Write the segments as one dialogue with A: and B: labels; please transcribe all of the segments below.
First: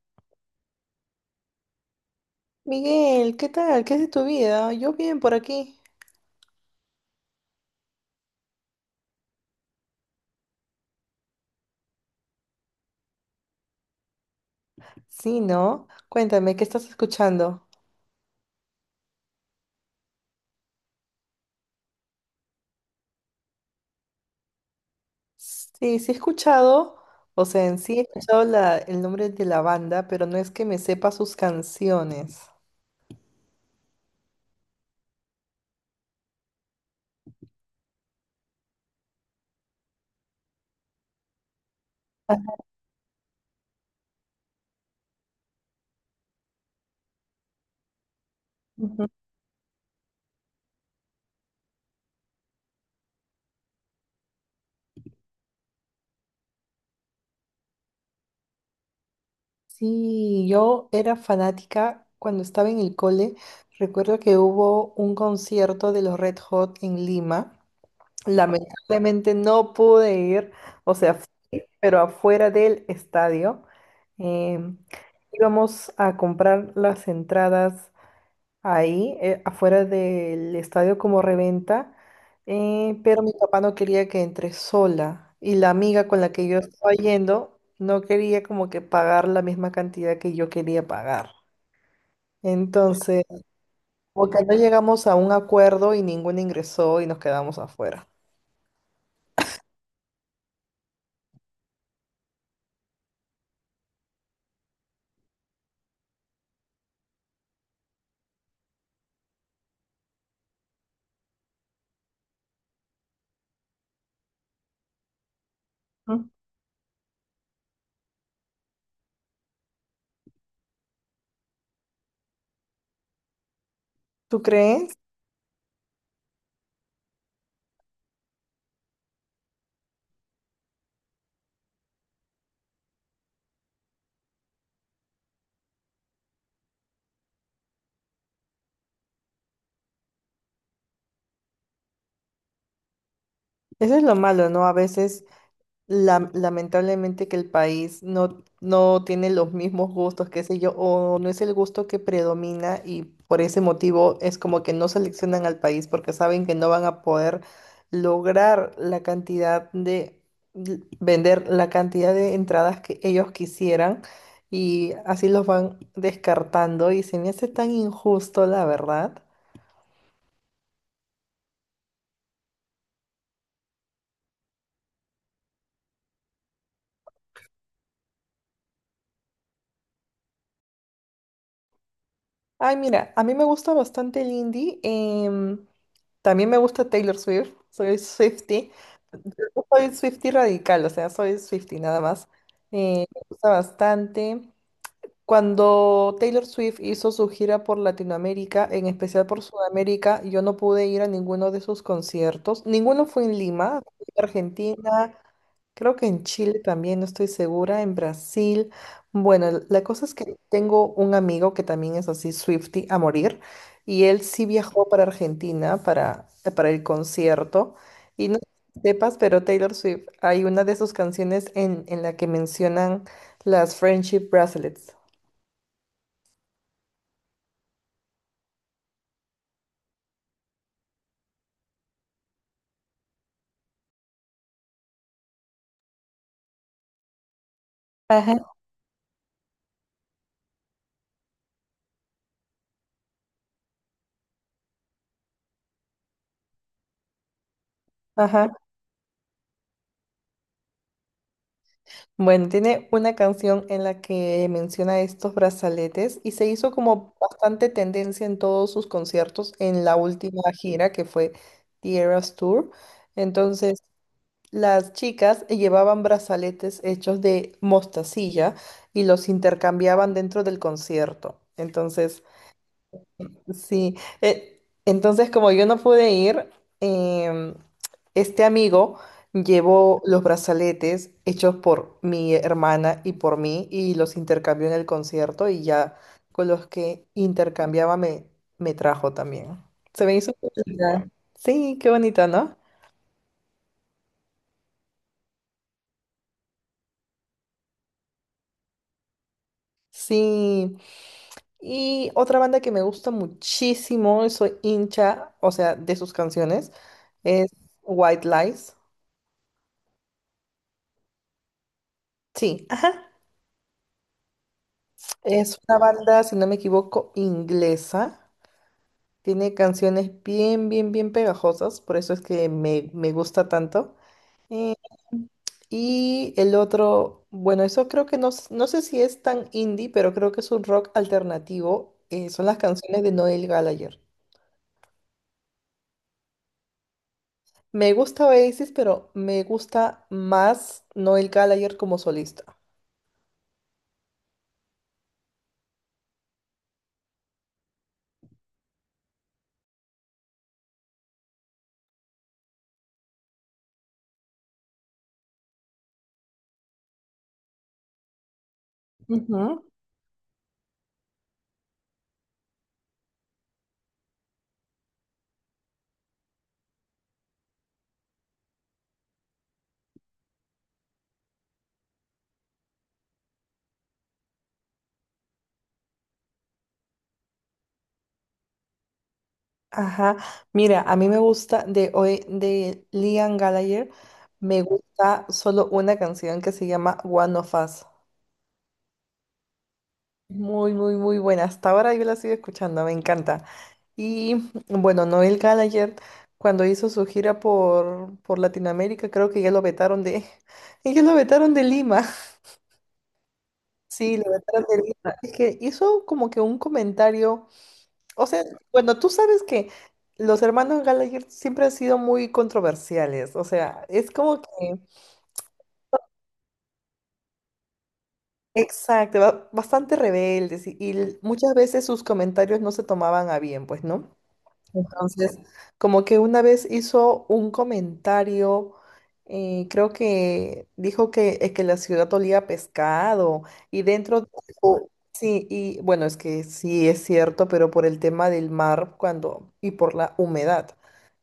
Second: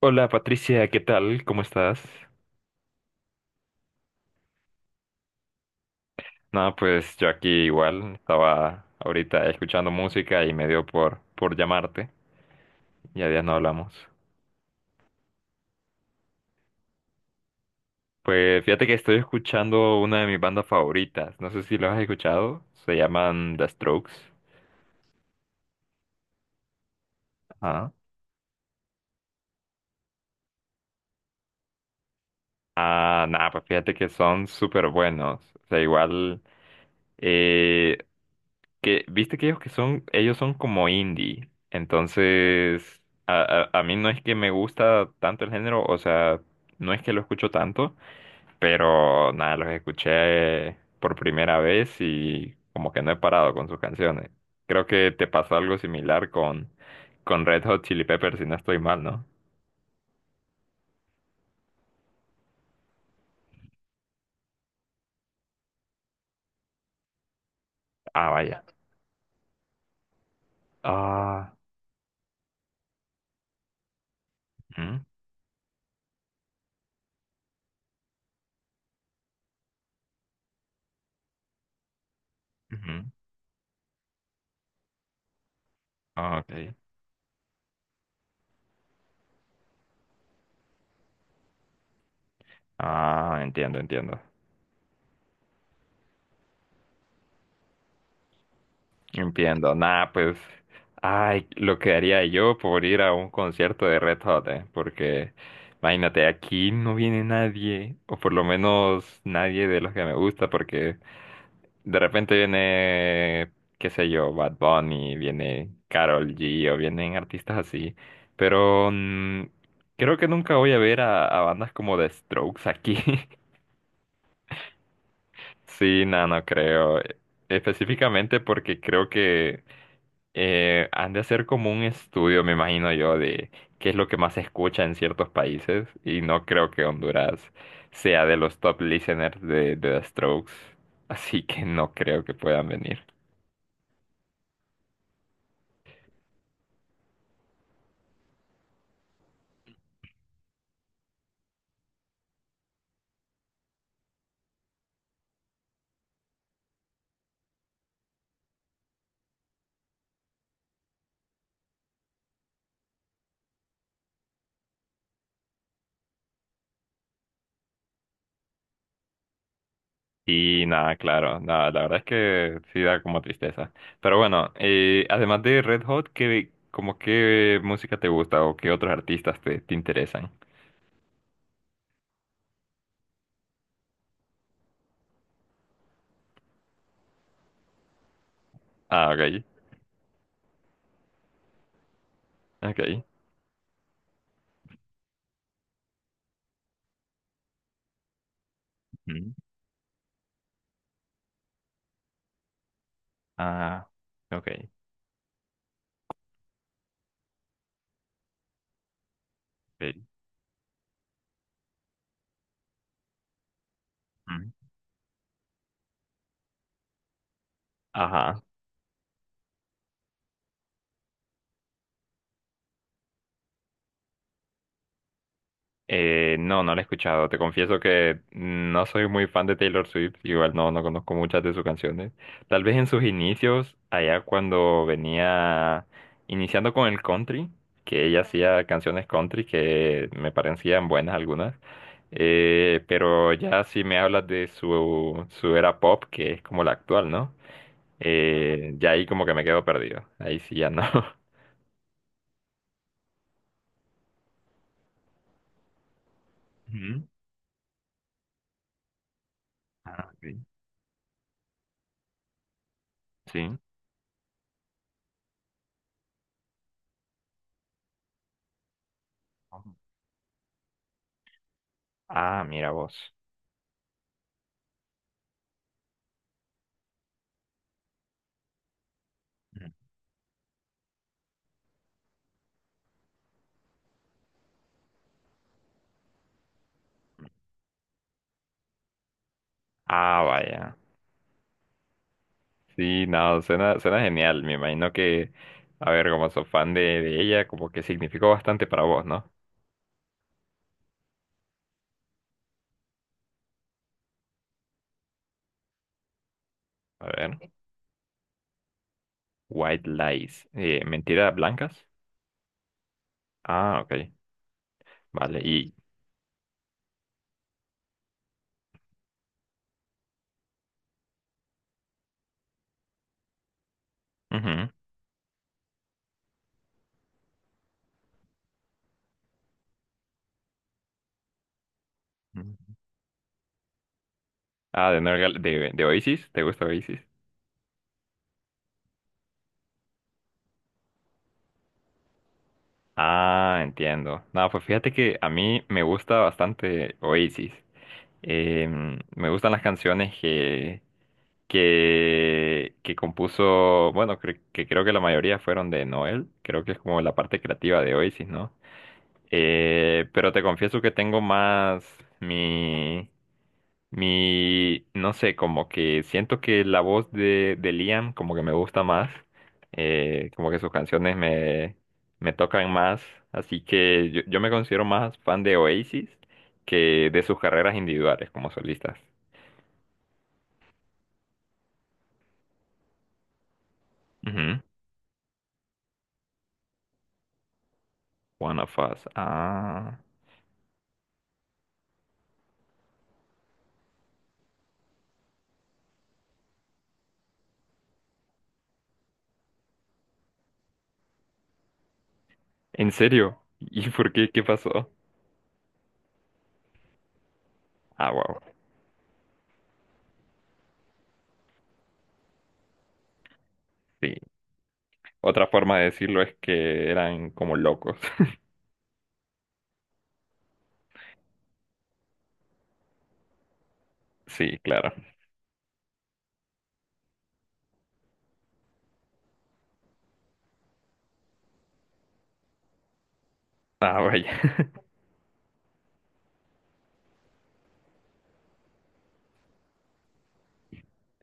A: Hola Patricia, ¿qué tal? ¿Cómo estás?
B: Miguel, ¿qué tal? ¿Qué es de tu vida? Yo bien por aquí.
A: No, pues yo aquí igual estaba ahorita escuchando música y me dio por llamarte. Ya días no hablamos.
B: Sí, ¿no? Cuéntame, ¿qué estás escuchando?
A: Pues fíjate que estoy escuchando una de mis bandas favoritas. No sé si lo has escuchado. Se llaman The Strokes.
B: Sí, sí he escuchado, o sea, en
A: Ah,
B: sí he escuchado el nombre de la banda, pero no es que me sepa sus canciones.
A: ah, nada, pues fíjate que son súper buenos. O sea, igual. eh, que viste que ellos que son, ellos son como indie, entonces a mí no es que me gusta tanto el género, o sea, no es que lo escucho tanto,
B: Ujú.
A: pero nada, los escuché por primera vez y como que no he parado con sus canciones. Creo que te pasó algo similar con Red Hot Chili Peppers, si no estoy mal, ¿no?
B: Sí, yo era fanática cuando estaba en el cole. Recuerdo que hubo un concierto de los Red Hot en Lima.
A: Ah, vaya.
B: Lamentablemente no pude ir, o sea,
A: Ah,
B: fui, pero afuera del estadio. em,
A: ujú,
B: Íbamos a comprar las entradas ahí, afuera del estadio como reventa,
A: ujú.
B: pero mi papá no quería que entre sola y la amiga con la
A: Ah,
B: que yo
A: ok.
B: estaba yendo no quería como que pagar la misma cantidad que yo quería pagar. Entonces,
A: Ah, entiendo, entiendo.
B: porque no llegamos a un acuerdo y ninguno ingresó y nos quedamos afuera.
A: Entiendo, nada, pues, ay, lo que haría yo por ir a un concierto de Red Hot, porque imagínate, aquí no viene nadie, o por lo menos nadie de los que me gusta, porque de repente viene, qué sé yo, Bad Bunny, viene
B: ¿Mm?
A: Karol G, o vienen artistas así, pero creo que nunca voy a ver a bandas como The Strokes aquí.
B: ¿Tú crees?
A: Sí, no, no creo. Específicamente porque creo que han de hacer como un estudio, me imagino yo, de qué es lo que más se escucha en ciertos países. Y no creo que Honduras sea de los top listeners de The Strokes. Así que no creo que puedan venir.
B: Eso es lo malo, ¿no? A veces, lamentablemente, que el país no, no tiene los mismos gustos, qué sé yo, o no es el gusto que predomina y por ese motivo es como que no seleccionan al país porque saben que no van a poder lograr la cantidad de, vender la cantidad de entradas que ellos quisieran y así los van descartando y se me hace tan injusto, la verdad.
A: Y nada, claro, nada, la verdad es que sí da como tristeza. Pero bueno, además de Red Hot, ¿qué, como qué música te gusta o qué otros artistas te, te interesan?
B: Ay, mira, a mí me gusta bastante el indie. También me gusta Taylor Swift. Soy Swiftie.
A: Ah, ok,
B: No soy Swiftie radical, o sea, soy Swiftie nada más.
A: ok.
B: Me gusta bastante. Cuando Taylor Swift hizo su gira por Latinoamérica, en especial por Sudamérica, yo no pude ir a ninguno de sus conciertos. Ninguno fue en Lima,
A: Ah,
B: fui a
A: ok.
B: Argentina. Creo que en Chile también, no estoy segura, en Brasil. Bueno, la
A: Sí.
B: cosa es que tengo un amigo que también es así, Swifty, a morir, y él sí
A: Mm.
B: viajó para Argentina para el concierto. Y no
A: Ajá.
B: sé si sepas, pero Taylor Swift, hay una de sus canciones en la que mencionan las Friendship Bracelets.
A: No, no la he escuchado. Te confieso que no soy muy fan de Taylor Swift. Igual no, no conozco muchas de sus canciones. Tal vez en sus inicios, allá cuando venía iniciando con el country, que ella
B: Ajá.
A: hacía canciones country que me parecían buenas algunas. Pero ya si me hablas de su era pop, que es como la actual, ¿no?
B: Ajá.
A: Ya ahí como que me quedo perdido. Ahí sí ya no.
B: Bueno, tiene una canción en la que menciona estos brazaletes y se hizo
A: Ujú.
B: como bastante tendencia en todos sus conciertos en la
A: Ah, ok.
B: última gira que fue The Eras Tour.
A: Sí.
B: Entonces, las chicas llevaban brazaletes hechos de mostacilla y los intercambiaban dentro del concierto. Entonces,
A: Ah, mira vos.
B: sí, entonces como yo no pude ir, em, este amigo
A: Ujú.
B: llevó los brazaletes hechos por mi hermana y por mí y los intercambió en el concierto y ya con los que intercambiaba me trajo también. Se me
A: Ah,
B: hizo
A: vaya.
B: bonita. Sí, qué bonita, ¿no?
A: Sí, no, suena, suena genial. Me imagino que, a ver, como sos fan de ella, como que significó bastante para vos, ¿no?
B: Sí. Y otra banda que me gusta muchísimo, y soy hincha, o sea, de sus canciones,
A: A ver.
B: es White Lies.
A: White lies. ¿Mentiras blancas?
B: Sí.
A: Ah, ok. Vale.
B: Es
A: Y.
B: una banda, si no me equivoco, inglesa. Tiene canciones bien pegajosas, por eso es que me gusta tanto.
A: Ujú.
B: Eh, y el otro, bueno, eso creo que no, no sé si es tan indie, pero creo que es un rock alternativo. Son las
A: Ujú.
B: canciones de Noel Gallagher.
A: Ah, de Oasis. ¿Te gusta Oasis?
B: Me gusta Oasis, pero me gusta más Noel Gallagher como solista.
A: Ah, entiendo. No, pues fíjate que a mí me gusta bastante Oasis. Em, me gustan las canciones que compuso, bueno, que creo que la mayoría fueron de Noel, creo que es como la parte creativa de Oasis, ¿no?
B: Ujú.
A: Pero te confieso que tengo más mi, no sé, como que siento que la voz de Liam como que me gusta más, como que sus canciones me tocan más, así que yo me considero más fan de Oasis que de sus carreras individuales como solistas.
B: Ajá, mira, a mí me gusta de hoy de Liam Gallagher,
A: Ujú.
B: me gusta solo una canción que se llama One of Us.
A: One of Us. Ah.
B: Muy, muy, muy buena. Hasta ahora yo la sigo escuchando, me encanta. Y bueno, Noel Gallagher, cuando hizo su gira por Latinoamérica, creo que ya lo vetaron de, ya lo vetaron de Lima.
A: ¿En serio? ¿Y por
B: Sí, lo
A: qué? ¿Qué
B: vetaron de
A: pasó?
B: Lima. Es que hizo como que un comentario.
A: Ah,
B: O
A: wow.
B: sea, bueno, tú sabes que los hermanos Gallagher siempre han sido muy controversiales, o sea, es
A: Sí.
B: como que,
A: Otra forma de decirlo es que eran como locos.
B: exacto, bastante rebeldes y, y muchas veces sus comentarios no se tomaban a bien, pues, ¿no?
A: Sí, claro.
B: Entonces, como que una vez hizo un comentario, creo que dijo que la ciudad olía a pescado y
A: Ah,
B: dentro,
A: vaya.
B: sí, y bueno, es que sí es cierto, pero por el tema del mar cuando y por la humedad.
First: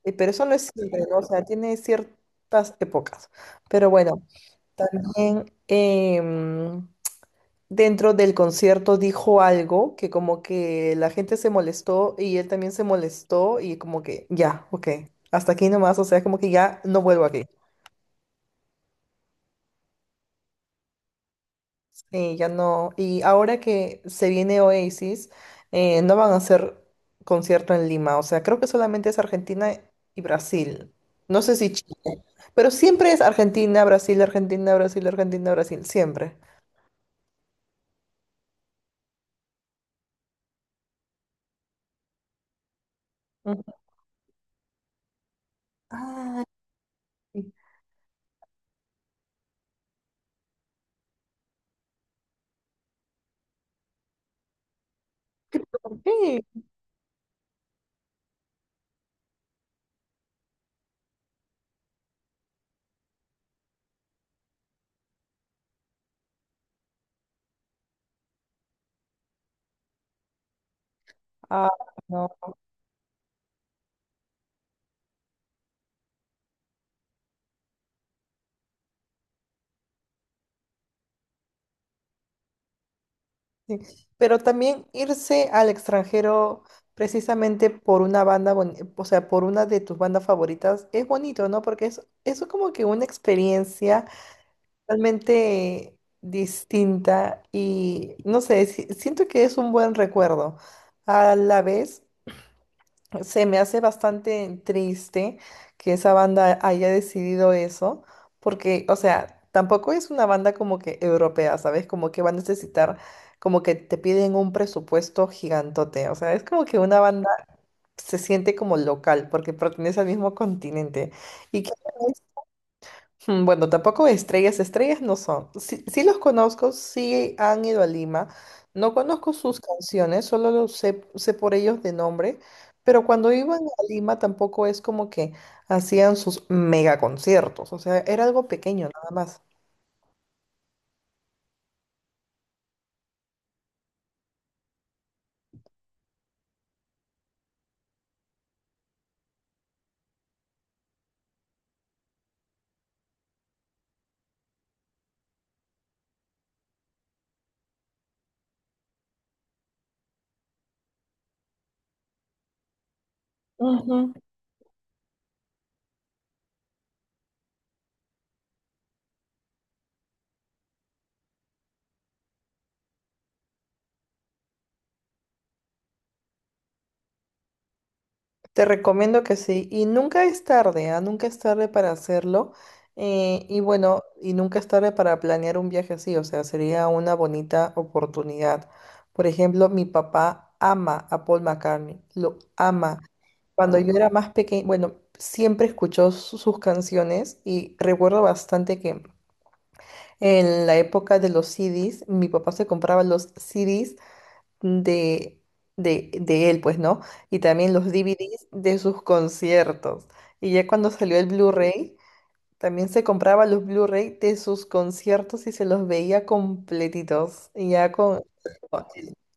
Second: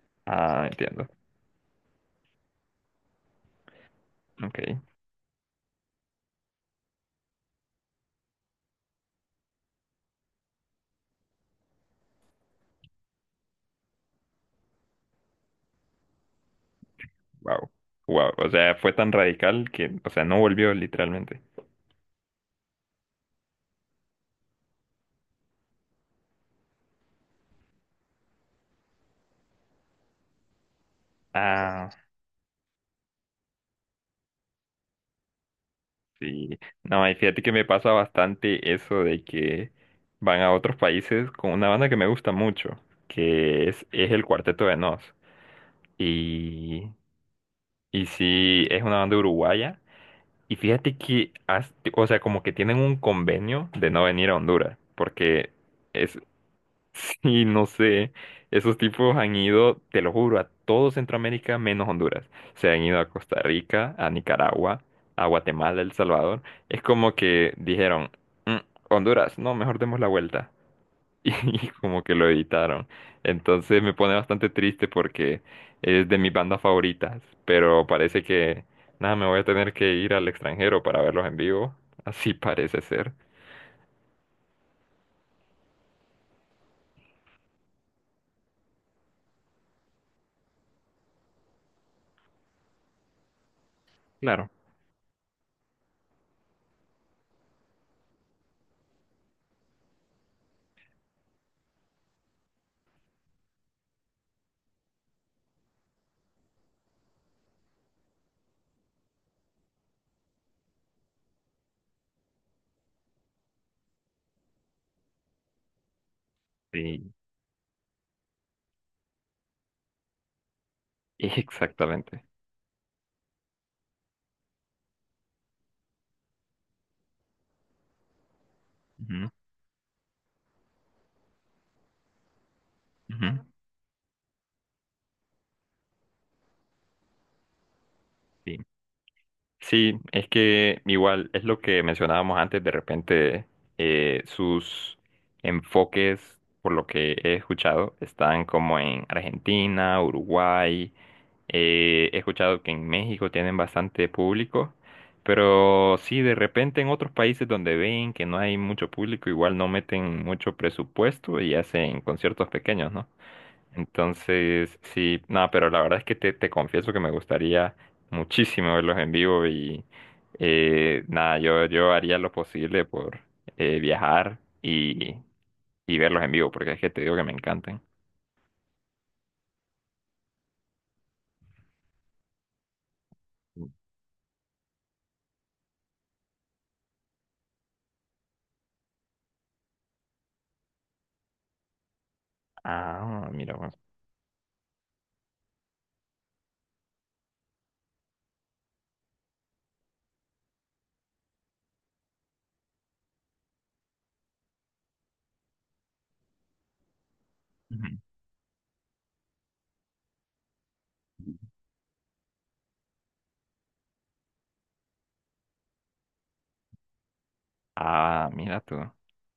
B: Pero eso no
A: Ah,
B: es siempre,
A: entiendo.
B: ¿no? O sea, tiene ciertas épocas. Pero bueno,
A: Ok.
B: también... dentro del concierto dijo algo que como que la gente se molestó y él también se molestó y como que ya, ok, hasta aquí nomás, o sea, como que ya no vuelvo aquí.
A: Wow. Wow. O sea, fue tan radical que, o sea, no volvió literalmente.
B: Sí, ya no. Y ahora que se viene Oasis, no van a hacer concierto en Lima, o sea, creo que solamente es Argentina y Brasil. No sé si
A: Ah,
B: Chile, pero siempre es Argentina, Brasil, Argentina, Brasil, Argentina, Brasil, siempre.
A: sí. No, y fíjate que me pasa bastante eso de que van a otros países con una banda que me gusta mucho,
B: Ujú.
A: es el Cuarteto de Nos.
B: Ay,
A: Y, y sí, es una banda uruguaya. Y fíjate que, o sea, como que tienen un convenio de no venir a Honduras, porque
B: ¿por
A: es.
B: qué?
A: Sí, no sé, esos tipos han ido, te lo juro, a todo Centroamérica menos Honduras. Se han ido a Costa Rica, a Nicaragua, a Guatemala, El Salvador. Es como que dijeron, "Mm, Honduras, no, mejor demos la vuelta y
B: Ah,
A: como que lo
B: no.
A: editaron". Entonces me pone bastante triste porque es de mis bandas favoritas, pero parece que nada, me voy a tener que ir al extranjero para verlos en vivo. Así parece ser.
B: Sí, pero también irse al extranjero precisamente por una banda, o sea, por una de tus bandas favoritas, es bonito, ¿no? Porque es como que una experiencia
A: Claro,
B: realmente distinta y no sé, siento que es un buen recuerdo. A la vez, se me hace bastante triste que esa banda haya decidido eso, porque, o sea, tampoco es una banda como que europea, ¿sabes? Como que va a necesitar, como que te piden un presupuesto gigantote, o sea, es como que una
A: sí,
B: banda se siente como local, porque pertenece al mismo continente. Y que
A: exactamente.
B: mm, bueno, tampoco estrellas, estrellas no son. Sí, sí los conozco, sí han ido a Lima. No
A: Ujú,
B: conozco sus canciones, solo los sé, sé por ellos de nombre, pero
A: ujú,
B: cuando iban a Lima tampoco es como que hacían sus mega conciertos, o sea, era algo
A: sí.
B: pequeño nada
A: Sí, es que igual es lo que mencionábamos antes, de repente sus enfoques, por lo que he escuchado, están como en Argentina, Uruguay. He escuchado que en México tienen bastante público, pero sí, de repente en otros países donde ven que no hay mucho público, igual no meten mucho presupuesto y hacen conciertos pequeños, ¿no?
B: más.
A: Entonces, sí, nada, pero la verdad es que te confieso que me gustaría muchísimo verlos en vivo y nada, yo haría lo posible por viajar y verlos en vivo, porque es que te digo que me encantan.
B: Te recomiendo que sí. Y nunca es tarde, ¿ah? Nunca es tarde para hacerlo. Y bueno, y nunca es tarde para planear un viaje así. O sea, sería una bonita oportunidad. Por ejemplo, mi papá ama a Paul McCartney. Lo ama.
A: Ah, mira, pues.
B: Cuando yo era más pequeña, bueno, siempre escuchó sus canciones y recuerdo bastante que en la época de los CDs, mi papá se compraba los CDs de, de él, pues, ¿no? Y también los
A: Ujú.
B: DVDs de sus conciertos. Y ya cuando salió el Blu-ray, también se compraba los Blu-ray de sus conciertos y se los veía completitos. Y ya con...
A: Ah, mira tú.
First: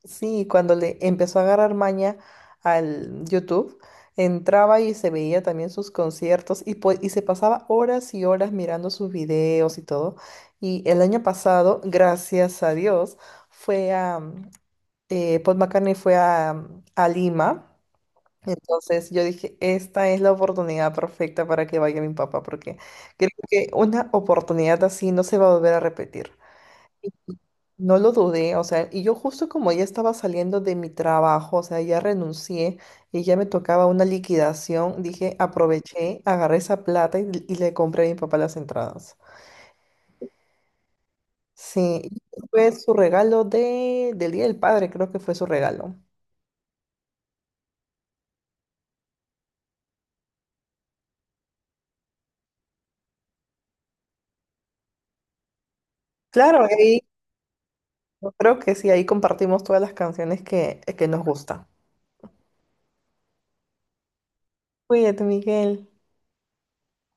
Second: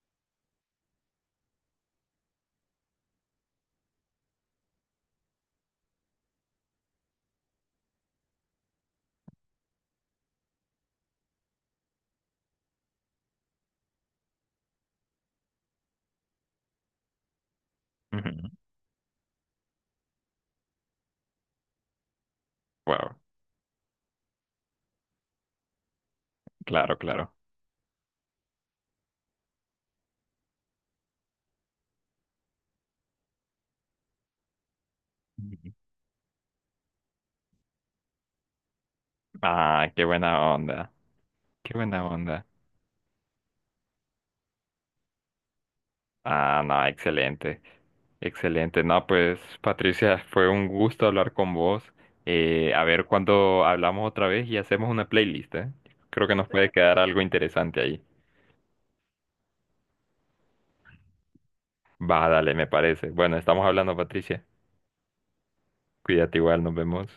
B: sí, cuando le empezó a agarrar maña al YouTube, entraba y se veía también sus conciertos y, y se pasaba horas y horas mirando sus videos y todo. Y el año pasado, gracias a Dios, fue a, Paul McCartney fue a Lima.
A: Ujú.
B: Entonces yo dije, esta es la oportunidad perfecta para que vaya mi papá, porque
A: Wow,
B: creo que una oportunidad así no se va a volver a repetir.
A: claro, claro.
B: No lo dudé, o sea, y yo justo como ya estaba saliendo de mi trabajo, o sea, ya renuncié y ya me tocaba una liquidación, dije,
A: Ujú.
B: aproveché, agarré esa plata y le compré a mi papá las entradas.
A: Ah, qué buena onda, qué
B: Sí,
A: buena onda.
B: fue su regalo de, del Día del Padre, creo que fue su regalo.
A: Ah, no, excelente, excelente. No, pues Patricia, fue un gusto hablar con vos. A ver cuándo hablamos otra vez y hacemos una playlist, ¿eh? Creo que nos
B: Claro,
A: puede quedar
B: ahí
A: algo interesante ahí.
B: yo creo que sí, ahí compartimos todas las canciones que nos gustan.
A: Va, dale, me parece. Bueno, estamos hablando, Patricia.
B: Cuídate, Miguel.
A: Cuídate igual, nos vemos.